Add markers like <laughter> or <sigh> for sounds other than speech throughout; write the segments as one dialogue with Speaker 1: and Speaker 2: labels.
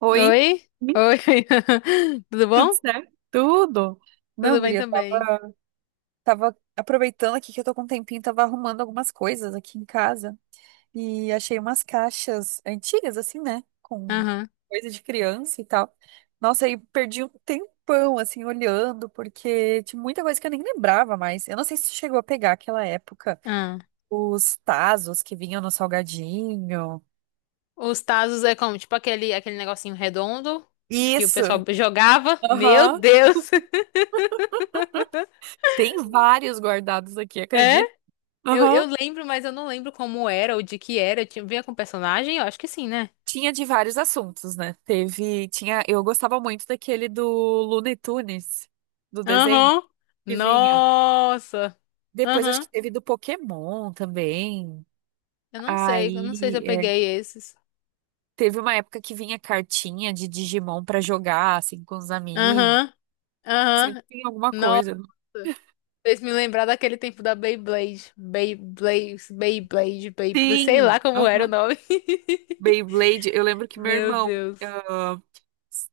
Speaker 1: Oi,
Speaker 2: Oi?
Speaker 1: Ih,
Speaker 2: Oi. <laughs> Tudo
Speaker 1: tudo
Speaker 2: bom?
Speaker 1: certo? Tudo. Não,
Speaker 2: Tudo bem
Speaker 1: guria,
Speaker 2: também.
Speaker 1: tava aproveitando aqui que eu tô com um tempinho, tava arrumando algumas coisas aqui em casa e achei umas caixas antigas, assim, né? Com
Speaker 2: Aham.
Speaker 1: coisa de criança e tal. Nossa, aí perdi um tempão, assim, olhando, porque tinha muita coisa que eu nem lembrava mais. Eu não sei se chegou a pegar aquela época,
Speaker 2: Ah.
Speaker 1: os tazos que vinham no salgadinho.
Speaker 2: Os tazos é como, tipo aquele, negocinho redondo que o
Speaker 1: Isso!
Speaker 2: pessoal jogava. Meu
Speaker 1: Aham.
Speaker 2: Deus! <laughs>
Speaker 1: Tem vários guardados aqui,
Speaker 2: É?
Speaker 1: acredito.
Speaker 2: Eu,
Speaker 1: Aham.
Speaker 2: eu lembro, mas eu não lembro como era ou de que era. Tinha, vinha com personagem? Eu acho que sim, né?
Speaker 1: Tinha de vários assuntos, né? Tinha, eu gostava muito daquele do Looney Tunes, do desenho
Speaker 2: Aham.
Speaker 1: que vinha.
Speaker 2: Nossa.
Speaker 1: Depois acho
Speaker 2: Aham.
Speaker 1: que teve do Pokémon também.
Speaker 2: Eu não sei. Eu não sei se eu
Speaker 1: Aí é,
Speaker 2: peguei esses.
Speaker 1: teve uma época que vinha cartinha de Digimon pra jogar assim com os amigos.
Speaker 2: Aham.
Speaker 1: Sempre
Speaker 2: Aham.
Speaker 1: tinha alguma
Speaker 2: Nossa.
Speaker 1: coisa.
Speaker 2: Fez me lembrar daquele tempo da Beyblade. Beyblade, Beyblade, Beyblade, sei lá
Speaker 1: Sim,
Speaker 2: como era o
Speaker 1: aham.
Speaker 2: nome.
Speaker 1: Beyblade. Eu lembro
Speaker 2: <laughs>
Speaker 1: que meu
Speaker 2: Meu
Speaker 1: irmão
Speaker 2: Deus.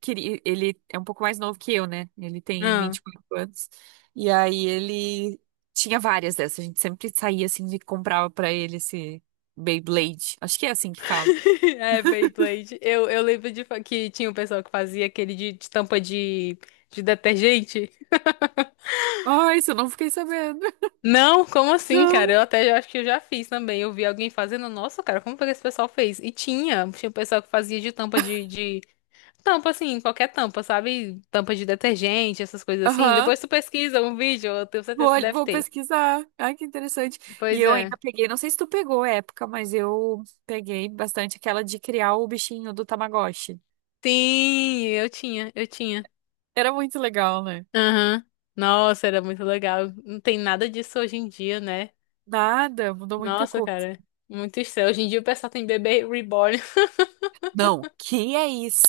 Speaker 1: queria, ele é um pouco mais novo que eu, né? Ele tem
Speaker 2: Ah.
Speaker 1: 24 anos. E aí ele tinha várias dessas. A gente sempre saía assim e comprava pra ele esse Beyblade. Acho que é assim que fala.
Speaker 2: <laughs> É, Beyblade. Eu lembro que tinha um pessoal que fazia aquele de tampa de detergente.
Speaker 1: Ai, isso eu não fiquei sabendo. <laughs>
Speaker 2: Não, como assim, cara?
Speaker 1: Não.
Speaker 2: Acho que eu já fiz também. Eu vi alguém fazendo. Nossa, cara, como foi que esse pessoal fez? E tinha, tinha um pessoal que fazia de tampa de tampa, assim, qualquer tampa, sabe? Tampa de detergente, essas coisas assim.
Speaker 1: Aham.
Speaker 2: Depois tu pesquisa um vídeo, eu tenho
Speaker 1: Vou,
Speaker 2: certeza que
Speaker 1: olh-
Speaker 2: deve
Speaker 1: vou
Speaker 2: ter.
Speaker 1: pesquisar. Ai, que interessante. E
Speaker 2: Pois
Speaker 1: eu ainda
Speaker 2: é.
Speaker 1: peguei, não sei se tu pegou a época, mas eu peguei bastante aquela de criar o bichinho do Tamagotchi.
Speaker 2: Sim, eu tinha.
Speaker 1: Era muito legal, né?
Speaker 2: Aham. Nossa, era muito legal. Não tem nada disso hoje em dia, né?
Speaker 1: Nada, mudou muita
Speaker 2: Nossa,
Speaker 1: coisa.
Speaker 2: cara. Muito estranho. Hoje em dia o pessoal tem bebê reborn.
Speaker 1: Não, que é isso?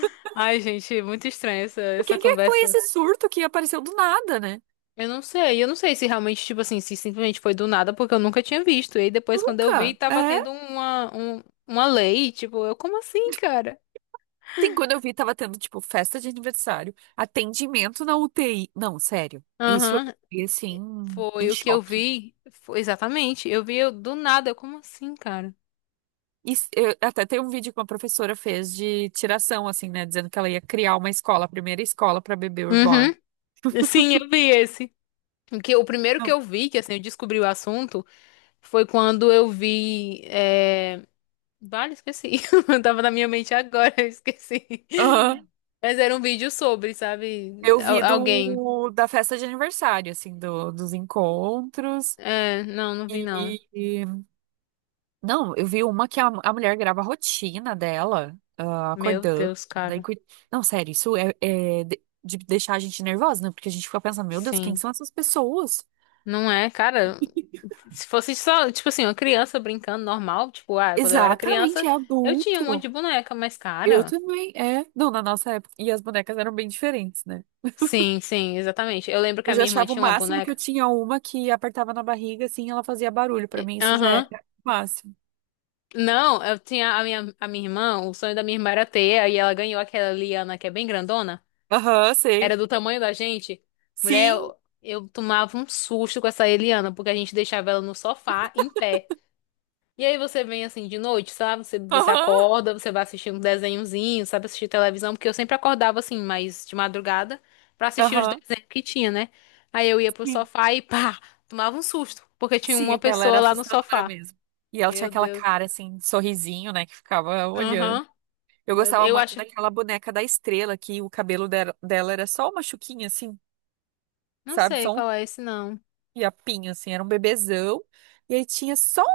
Speaker 2: <laughs> Ai, gente, muito estranha essa,
Speaker 1: O que que foi
Speaker 2: conversa.
Speaker 1: esse surto que apareceu do nada, né?
Speaker 2: Eu não sei se realmente, tipo assim, se simplesmente foi do nada, porque eu nunca tinha visto. E aí depois, quando eu vi,
Speaker 1: Nunca.
Speaker 2: tava
Speaker 1: É.
Speaker 2: tendo uma lei, tipo, eu, como assim, cara?
Speaker 1: Tem quando eu vi, tava tendo, tipo, festa de aniversário, atendimento na UTI. Não, sério. Isso eu
Speaker 2: Aham.
Speaker 1: fiquei, assim, em
Speaker 2: Foi o que eu
Speaker 1: choque.
Speaker 2: vi. Foi, exatamente. Do nada. Eu, como assim, cara?
Speaker 1: E até tem um vídeo que uma professora fez de tiração, assim, né? Dizendo que ela ia criar uma escola, a primeira escola pra bebê reborn.
Speaker 2: Uhum. Sim, eu vi esse. O primeiro que
Speaker 1: Não.
Speaker 2: eu vi, que assim, eu descobri o assunto, foi quando eu vi. É... Vale, esqueci. <laughs> Tava na minha mente agora, <laughs> eu esqueci.
Speaker 1: Aham.
Speaker 2: Mas era um vídeo sobre, sabe?
Speaker 1: Eu vi
Speaker 2: Alguém.
Speaker 1: da festa de aniversário, assim, dos encontros.
Speaker 2: É, não, não vi não.
Speaker 1: E, Não, eu vi uma que a mulher grava a rotina dela,
Speaker 2: Meu
Speaker 1: acordando.
Speaker 2: Deus,
Speaker 1: Daí,
Speaker 2: cara.
Speaker 1: cui- Não, sério, isso é de, deixar a gente nervosa, né? Porque a gente fica pensando, meu Deus, quem
Speaker 2: Sim.
Speaker 1: são essas pessoas?
Speaker 2: Não é, cara.
Speaker 1: <laughs>
Speaker 2: Se fosse só, tipo assim, uma criança brincando normal, tipo, ah, quando eu era
Speaker 1: Exatamente,
Speaker 2: criança,
Speaker 1: é
Speaker 2: eu tinha um
Speaker 1: adulto.
Speaker 2: monte de boneca, mas,
Speaker 1: Eu
Speaker 2: cara.
Speaker 1: também, é. Não, na nossa época. E as bonecas eram bem diferentes, né?
Speaker 2: Sim, sim, exatamente. Eu lembro que
Speaker 1: Eu
Speaker 2: a
Speaker 1: já
Speaker 2: minha irmã
Speaker 1: achava o
Speaker 2: tinha uma
Speaker 1: máximo que eu
Speaker 2: boneca.
Speaker 1: tinha uma que apertava na barriga, assim, ela fazia barulho. Pra mim, isso já é
Speaker 2: Aham.
Speaker 1: o máximo.
Speaker 2: Não, eu tinha a minha irmã, o sonho da minha irmã era ter, aí ela ganhou aquela Liana que é bem grandona.
Speaker 1: Aham,
Speaker 2: Era
Speaker 1: sei.
Speaker 2: do tamanho da gente. Mulher,
Speaker 1: Sim.
Speaker 2: eu tomava um susto com essa Eliana, porque a gente deixava ela no sofá, em pé. E aí você vem assim de noite, sabe? Você
Speaker 1: Aham.
Speaker 2: acorda, você vai assistir um desenhozinho, sabe? Assistir televisão, porque eu sempre acordava assim, mais de madrugada, pra assistir os
Speaker 1: Aham.
Speaker 2: desenhos que tinha, né? Aí eu ia pro
Speaker 1: Sim.
Speaker 2: sofá e pá, tomava um susto, porque tinha
Speaker 1: Sim,
Speaker 2: uma
Speaker 1: aquela era
Speaker 2: pessoa lá no
Speaker 1: assustadora
Speaker 2: sofá.
Speaker 1: mesmo. E ela tinha
Speaker 2: Meu
Speaker 1: aquela
Speaker 2: Deus.
Speaker 1: cara assim, sorrisinho, né, que ficava olhando.
Speaker 2: Aham.
Speaker 1: Eu
Speaker 2: Meu Deus.
Speaker 1: gostava
Speaker 2: Eu
Speaker 1: muito
Speaker 2: acho.
Speaker 1: daquela boneca da estrela, que o cabelo dela era só uma chuquinha, assim,
Speaker 2: Não
Speaker 1: sabe?
Speaker 2: sei
Speaker 1: Só um
Speaker 2: qual é esse, não.
Speaker 1: fiapinho, assim, era um bebezão. E aí tinha só um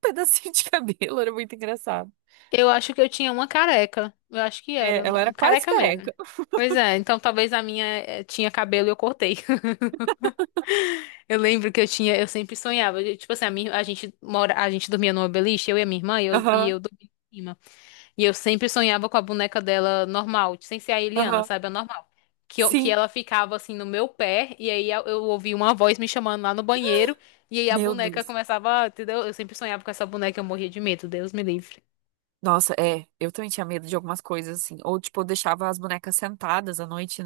Speaker 1: pedacinho de <laughs> cabelo, era muito engraçado.
Speaker 2: Eu acho que eu tinha uma careca. Eu acho que era.
Speaker 1: É, ela era quase
Speaker 2: Careca mesmo.
Speaker 1: careca.
Speaker 2: Pois é, então talvez a minha tinha cabelo e eu cortei. Eu lembro que eu tinha, eu sempre sonhava. Tipo assim, a gente a gente dormia numa beliche, eu e a minha irmã, e
Speaker 1: Aham,
Speaker 2: eu dormia em cima. E eu sempre sonhava com a boneca dela normal, sem ser a Eliana,
Speaker 1: aham.
Speaker 2: sabe? A normal. Que
Speaker 1: Sim,
Speaker 2: ela ficava assim no meu pé, e aí eu ouvia uma voz me chamando lá no banheiro, e aí a
Speaker 1: meu
Speaker 2: boneca
Speaker 1: Deus.
Speaker 2: começava, entendeu? Eu sempre sonhava com essa boneca, eu morria de medo, Deus me livre.
Speaker 1: Nossa, é, eu também tinha medo de algumas coisas, assim. Ou, tipo, eu deixava as bonecas sentadas à noite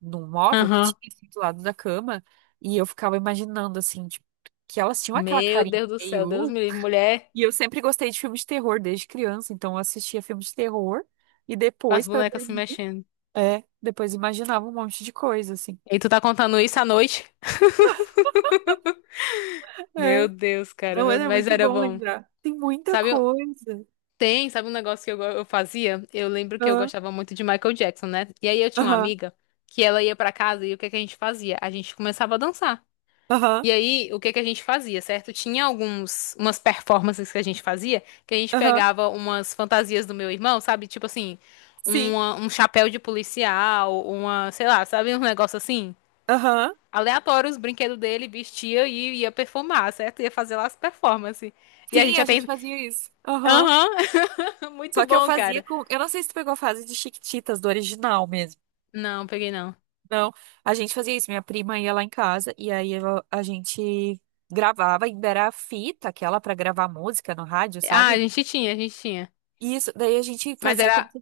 Speaker 1: num móvel que
Speaker 2: Aham.
Speaker 1: tinha assim, do lado da cama, e eu ficava imaginando, assim, tipo, que elas tinham aquela
Speaker 2: Meu
Speaker 1: carinha
Speaker 2: Deus do céu, Deus
Speaker 1: meio.
Speaker 2: me livre. Mulher,
Speaker 1: E eu sempre gostei de filmes de terror desde criança, então eu assistia filmes de terror e
Speaker 2: com
Speaker 1: depois,
Speaker 2: as
Speaker 1: pra
Speaker 2: bonecas se
Speaker 1: dormir,
Speaker 2: mexendo.
Speaker 1: é, depois imaginava um monte de coisa, assim.
Speaker 2: E tu tá contando isso à noite? <laughs> Meu
Speaker 1: É.
Speaker 2: Deus, cara,
Speaker 1: Não, era
Speaker 2: mas
Speaker 1: muito
Speaker 2: era
Speaker 1: bom
Speaker 2: bom.
Speaker 1: lembrar. Tem muita
Speaker 2: Sabe, eu-
Speaker 1: coisa.
Speaker 2: Tem, sabe um negócio que eu, eu fazia? Eu lembro que eu
Speaker 1: Aham,
Speaker 2: gostava muito de Michael Jackson, né? E aí eu tinha uma
Speaker 1: aham,
Speaker 2: amiga que ela ia pra casa e o que que a gente fazia? A gente começava a dançar.
Speaker 1: aham,
Speaker 2: E aí, o que que a gente fazia, certo? Tinha alguns, umas performances que a gente fazia, que a gente
Speaker 1: aham.
Speaker 2: pegava umas fantasias do meu irmão, sabe? Tipo assim,
Speaker 1: Sim,
Speaker 2: um chapéu de policial, uma, sei lá, sabe, um negócio assim?
Speaker 1: aham.
Speaker 2: Aleatório os brinquedos dele, vestia e ia performar, certo? Ia fazer lá as performances. E a gente
Speaker 1: Sim, a
Speaker 2: já
Speaker 1: gente
Speaker 2: tem.
Speaker 1: fazia isso. Aham.
Speaker 2: Aham, <laughs> muito
Speaker 1: Só que eu
Speaker 2: bom,
Speaker 1: fazia
Speaker 2: cara.
Speaker 1: com. Eu não sei se tu pegou a fase de Chiquititas, do original mesmo.
Speaker 2: Não, peguei não.
Speaker 1: Não, a gente fazia isso. Minha prima ia lá em casa e aí a gente gravava, ainda era a fita, aquela pra gravar música no rádio,
Speaker 2: Ah,
Speaker 1: sabe?
Speaker 2: a gente tinha.
Speaker 1: E isso, daí a gente
Speaker 2: Mas
Speaker 1: fazia como
Speaker 2: era.
Speaker 1: se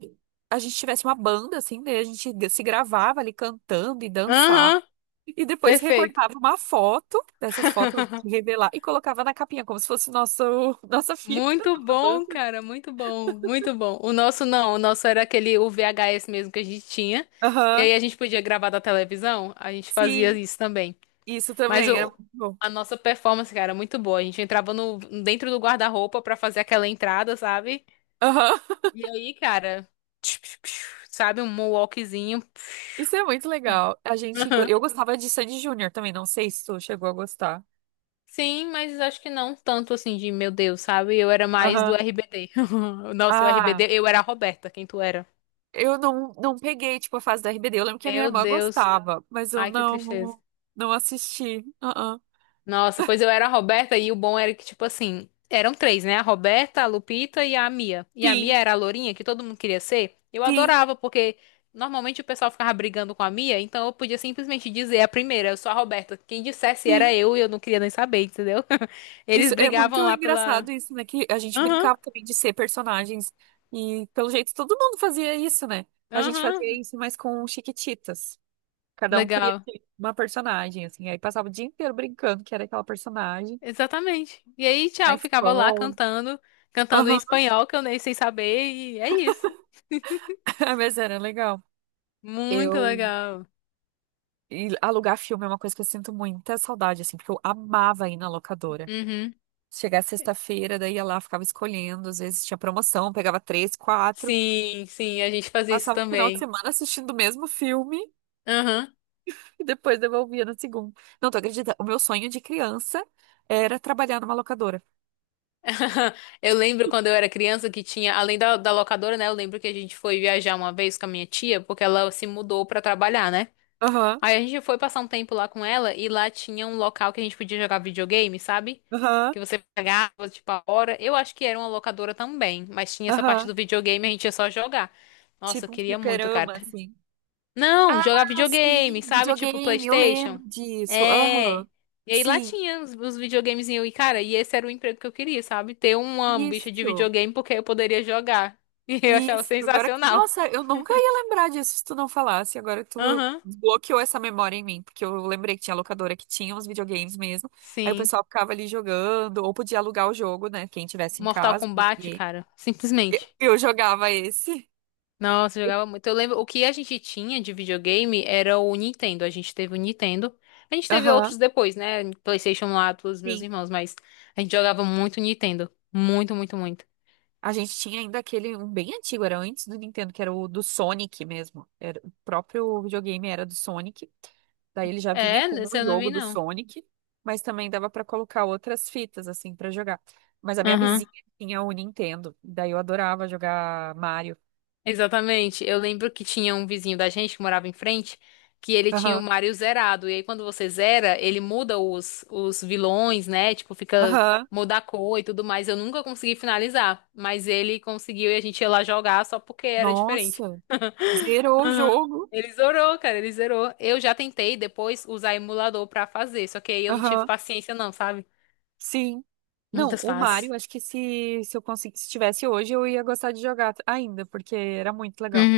Speaker 1: a gente tivesse uma banda, assim, daí a gente se gravava ali cantando e dançava.
Speaker 2: Aham,
Speaker 1: E depois
Speaker 2: perfeito.
Speaker 1: recortava uma foto dessas fotos de
Speaker 2: <laughs>
Speaker 1: revelar e colocava na capinha, como se fosse nosso, <laughs> nossa fita,
Speaker 2: Muito
Speaker 1: nossa banda.
Speaker 2: bom, cara, muito bom, muito bom. O nosso não, o nosso era aquele o VHS mesmo que a gente tinha. E
Speaker 1: Aham,
Speaker 2: aí a gente podia gravar da televisão, a gente fazia
Speaker 1: sim,
Speaker 2: isso também.
Speaker 1: isso
Speaker 2: Mas
Speaker 1: também é
Speaker 2: o,
Speaker 1: muito bom.
Speaker 2: a nossa performance, cara, é muito boa. A gente entrava no, dentro do guarda-roupa pra fazer aquela entrada, sabe?
Speaker 1: Aham.
Speaker 2: E aí, cara, <tsk> sabe, um moonwalkzinho.
Speaker 1: Isso é muito
Speaker 2: <tsk>
Speaker 1: legal. A gente, go-
Speaker 2: Aham.
Speaker 1: eu gostava de Sandy Júnior também, não sei se tu chegou a gostar.
Speaker 2: Sim, mas acho que não tanto assim de meu Deus, sabe? Eu era mais do
Speaker 1: Aham.
Speaker 2: RBD. <laughs> Nossa, o
Speaker 1: Ah,
Speaker 2: RBD, eu era a Roberta, quem tu era?
Speaker 1: eu não peguei, tipo, a fase da RBD. Eu lembro que a minha
Speaker 2: Meu
Speaker 1: irmã
Speaker 2: Deus,
Speaker 1: gostava, mas eu
Speaker 2: ai que tristeza.
Speaker 1: não assisti. Ah,
Speaker 2: Nossa, pois eu era a Roberta e o bom era que, tipo assim, eram três, né? A Roberta, a Lupita e a Mia. E a
Speaker 1: sim.
Speaker 2: Mia era a lourinha que todo mundo queria ser. Eu
Speaker 1: Sim,
Speaker 2: adorava, porque normalmente o pessoal ficava brigando com a Mia, então eu podia simplesmente dizer a primeira, eu sou a Roberta. Quem dissesse era
Speaker 1: sim.
Speaker 2: eu e eu não queria nem saber, entendeu? <laughs> Eles
Speaker 1: Isso é muito
Speaker 2: brigavam lá pela.
Speaker 1: engraçado isso, né? Que a gente
Speaker 2: Aham,
Speaker 1: brincava também de ser personagens. E pelo jeito todo mundo fazia isso, né? A gente
Speaker 2: aham,
Speaker 1: fazia isso, mas com Chiquititas. Cada um queria
Speaker 2: legal.
Speaker 1: ser uma personagem, assim. Aí passava o dia inteiro brincando que era aquela personagem.
Speaker 2: Exatamente. E aí,
Speaker 1: Na
Speaker 2: tchau, eu ficava lá
Speaker 1: escola.
Speaker 2: cantando, cantando em
Speaker 1: Aham,
Speaker 2: espanhol que eu nem sei saber, e é isso. <laughs>
Speaker 1: <laughs> mas era legal.
Speaker 2: Muito
Speaker 1: Eu
Speaker 2: legal.
Speaker 1: e alugar filme é uma coisa que eu sinto muita saudade, assim, porque eu amava ir na locadora.
Speaker 2: Uhum.
Speaker 1: Chegar sexta-feira, daí ia lá, ficava escolhendo, às vezes tinha promoção, pegava três, quatro,
Speaker 2: Sim, sim, a gente fazia isso
Speaker 1: passava o final de
Speaker 2: também.
Speaker 1: semana assistindo o mesmo filme
Speaker 2: Aham.
Speaker 1: e depois devolvia no segundo. Não, tu acredita? O meu sonho de criança era trabalhar numa locadora.
Speaker 2: <laughs> Eu lembro quando eu era criança que tinha, além da locadora, né? Eu lembro que a gente foi viajar uma vez com a minha tia, porque ela se mudou pra trabalhar, né?
Speaker 1: Aham,
Speaker 2: Aí a gente foi passar um tempo lá com ela e lá tinha um local que a gente podia jogar videogame, sabe?
Speaker 1: aham,
Speaker 2: Que você pagava, tipo, a hora. Eu acho que era uma locadora também, mas tinha essa parte
Speaker 1: aham.
Speaker 2: do videogame, a gente ia só jogar. Nossa, eu
Speaker 1: Tipo um
Speaker 2: queria muito, cara.
Speaker 1: fliperama, assim.
Speaker 2: Não,
Speaker 1: Ah,
Speaker 2: jogar
Speaker 1: sim,
Speaker 2: videogame, sabe? Tipo
Speaker 1: videogame, eu lembro
Speaker 2: PlayStation.
Speaker 1: disso.
Speaker 2: É.
Speaker 1: Aham.
Speaker 2: E aí lá
Speaker 1: Sim,
Speaker 2: tinha os videogames e, cara, e esse era o emprego que eu queria, sabe? Ter uma bicha de
Speaker 1: isso,
Speaker 2: videogame porque eu poderia jogar. <laughs> E eu achava
Speaker 1: isso. Agora que.
Speaker 2: sensacional.
Speaker 1: Nossa, eu nunca ia lembrar disso se tu não falasse. Agora tu
Speaker 2: Aham.
Speaker 1: bloqueou essa memória em mim, porque eu lembrei que tinha locadora que tinha uns videogames mesmo. Aí o
Speaker 2: Sim.
Speaker 1: pessoal ficava ali jogando, ou podia alugar o jogo, né? Quem tivesse em
Speaker 2: Mortal
Speaker 1: casa.
Speaker 2: Kombat,
Speaker 1: E
Speaker 2: cara. Simplesmente.
Speaker 1: eu jogava esse.
Speaker 2: Nossa, eu jogava muito. Eu lembro, o que a gente tinha de videogame era o Nintendo. A gente teve o Nintendo. A gente teve
Speaker 1: Aham.
Speaker 2: outros depois, né? PlayStation lá dos meus
Speaker 1: Sim.
Speaker 2: irmãos, mas a gente jogava muito Nintendo. Muito, muito, muito.
Speaker 1: A gente tinha ainda aquele, um bem antigo, era antes do Nintendo, que era o do Sonic mesmo. Era, o próprio videogame era do Sonic. Daí ele já vinha
Speaker 2: É,
Speaker 1: com
Speaker 2: esse
Speaker 1: um
Speaker 2: eu não
Speaker 1: jogo
Speaker 2: vi,
Speaker 1: do
Speaker 2: não.
Speaker 1: Sonic, mas também dava pra colocar outras fitas, assim, pra jogar. Mas a minha
Speaker 2: Aham,
Speaker 1: vizinha tinha o Nintendo, daí eu adorava jogar Mario.
Speaker 2: exatamente. Eu lembro que tinha um vizinho da gente que morava em frente, que ele tinha o
Speaker 1: Aham,
Speaker 2: Mario zerado. E aí, quando você zera, ele muda os vilões, né? Tipo, fica,
Speaker 1: aham.
Speaker 2: muda a cor e tudo mais. Eu nunca consegui finalizar, mas ele conseguiu e a gente ia lá jogar só porque era diferente.
Speaker 1: Nossa, zerou o
Speaker 2: Aham.
Speaker 1: jogo.
Speaker 2: Ele zerou, cara, ele zerou. Eu já tentei depois usar emulador pra fazer, só que aí eu não tive
Speaker 1: Aham,
Speaker 2: paciência, não, sabe?
Speaker 1: sim. Não,
Speaker 2: Muitas
Speaker 1: o Mario,
Speaker 2: fases.
Speaker 1: acho que se eu conseguisse, se tivesse hoje, eu ia gostar de jogar ainda, porque era muito legal,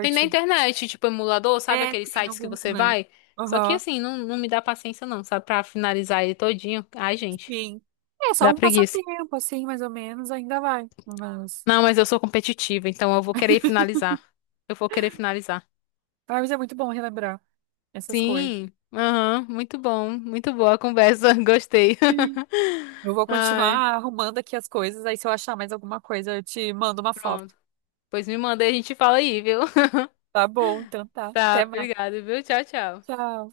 Speaker 2: Tem na internet, tipo emulador, sabe
Speaker 1: É,
Speaker 2: aqueles
Speaker 1: tem
Speaker 2: sites que
Speaker 1: algum,
Speaker 2: você
Speaker 1: né?
Speaker 2: vai? Só que
Speaker 1: Aham,
Speaker 2: assim, não, não me dá paciência não, sabe? Pra finalizar ele todinho. Ai, gente,
Speaker 1: sim. É só
Speaker 2: dá
Speaker 1: um
Speaker 2: preguiça.
Speaker 1: passatempo, assim, mais ou menos, ainda vai. Mas,
Speaker 2: Não, mas eu sou competitiva, então eu vou querer finalizar. Eu vou querer finalizar.
Speaker 1: ah, mas é muito bom relembrar essas coisas.
Speaker 2: Sim, aham, muito bom, muito boa a conversa, <laughs> gostei.
Speaker 1: Sim. Eu vou
Speaker 2: <laughs> Ai,
Speaker 1: continuar arrumando aqui as coisas, aí se eu achar mais alguma coisa, eu te mando uma foto.
Speaker 2: pronto. Pois me manda e a gente fala aí, viu? <laughs>
Speaker 1: Tá bom, então tá.
Speaker 2: Tá,
Speaker 1: Até mais.
Speaker 2: obrigada, viu? Tchau, tchau.
Speaker 1: Tchau.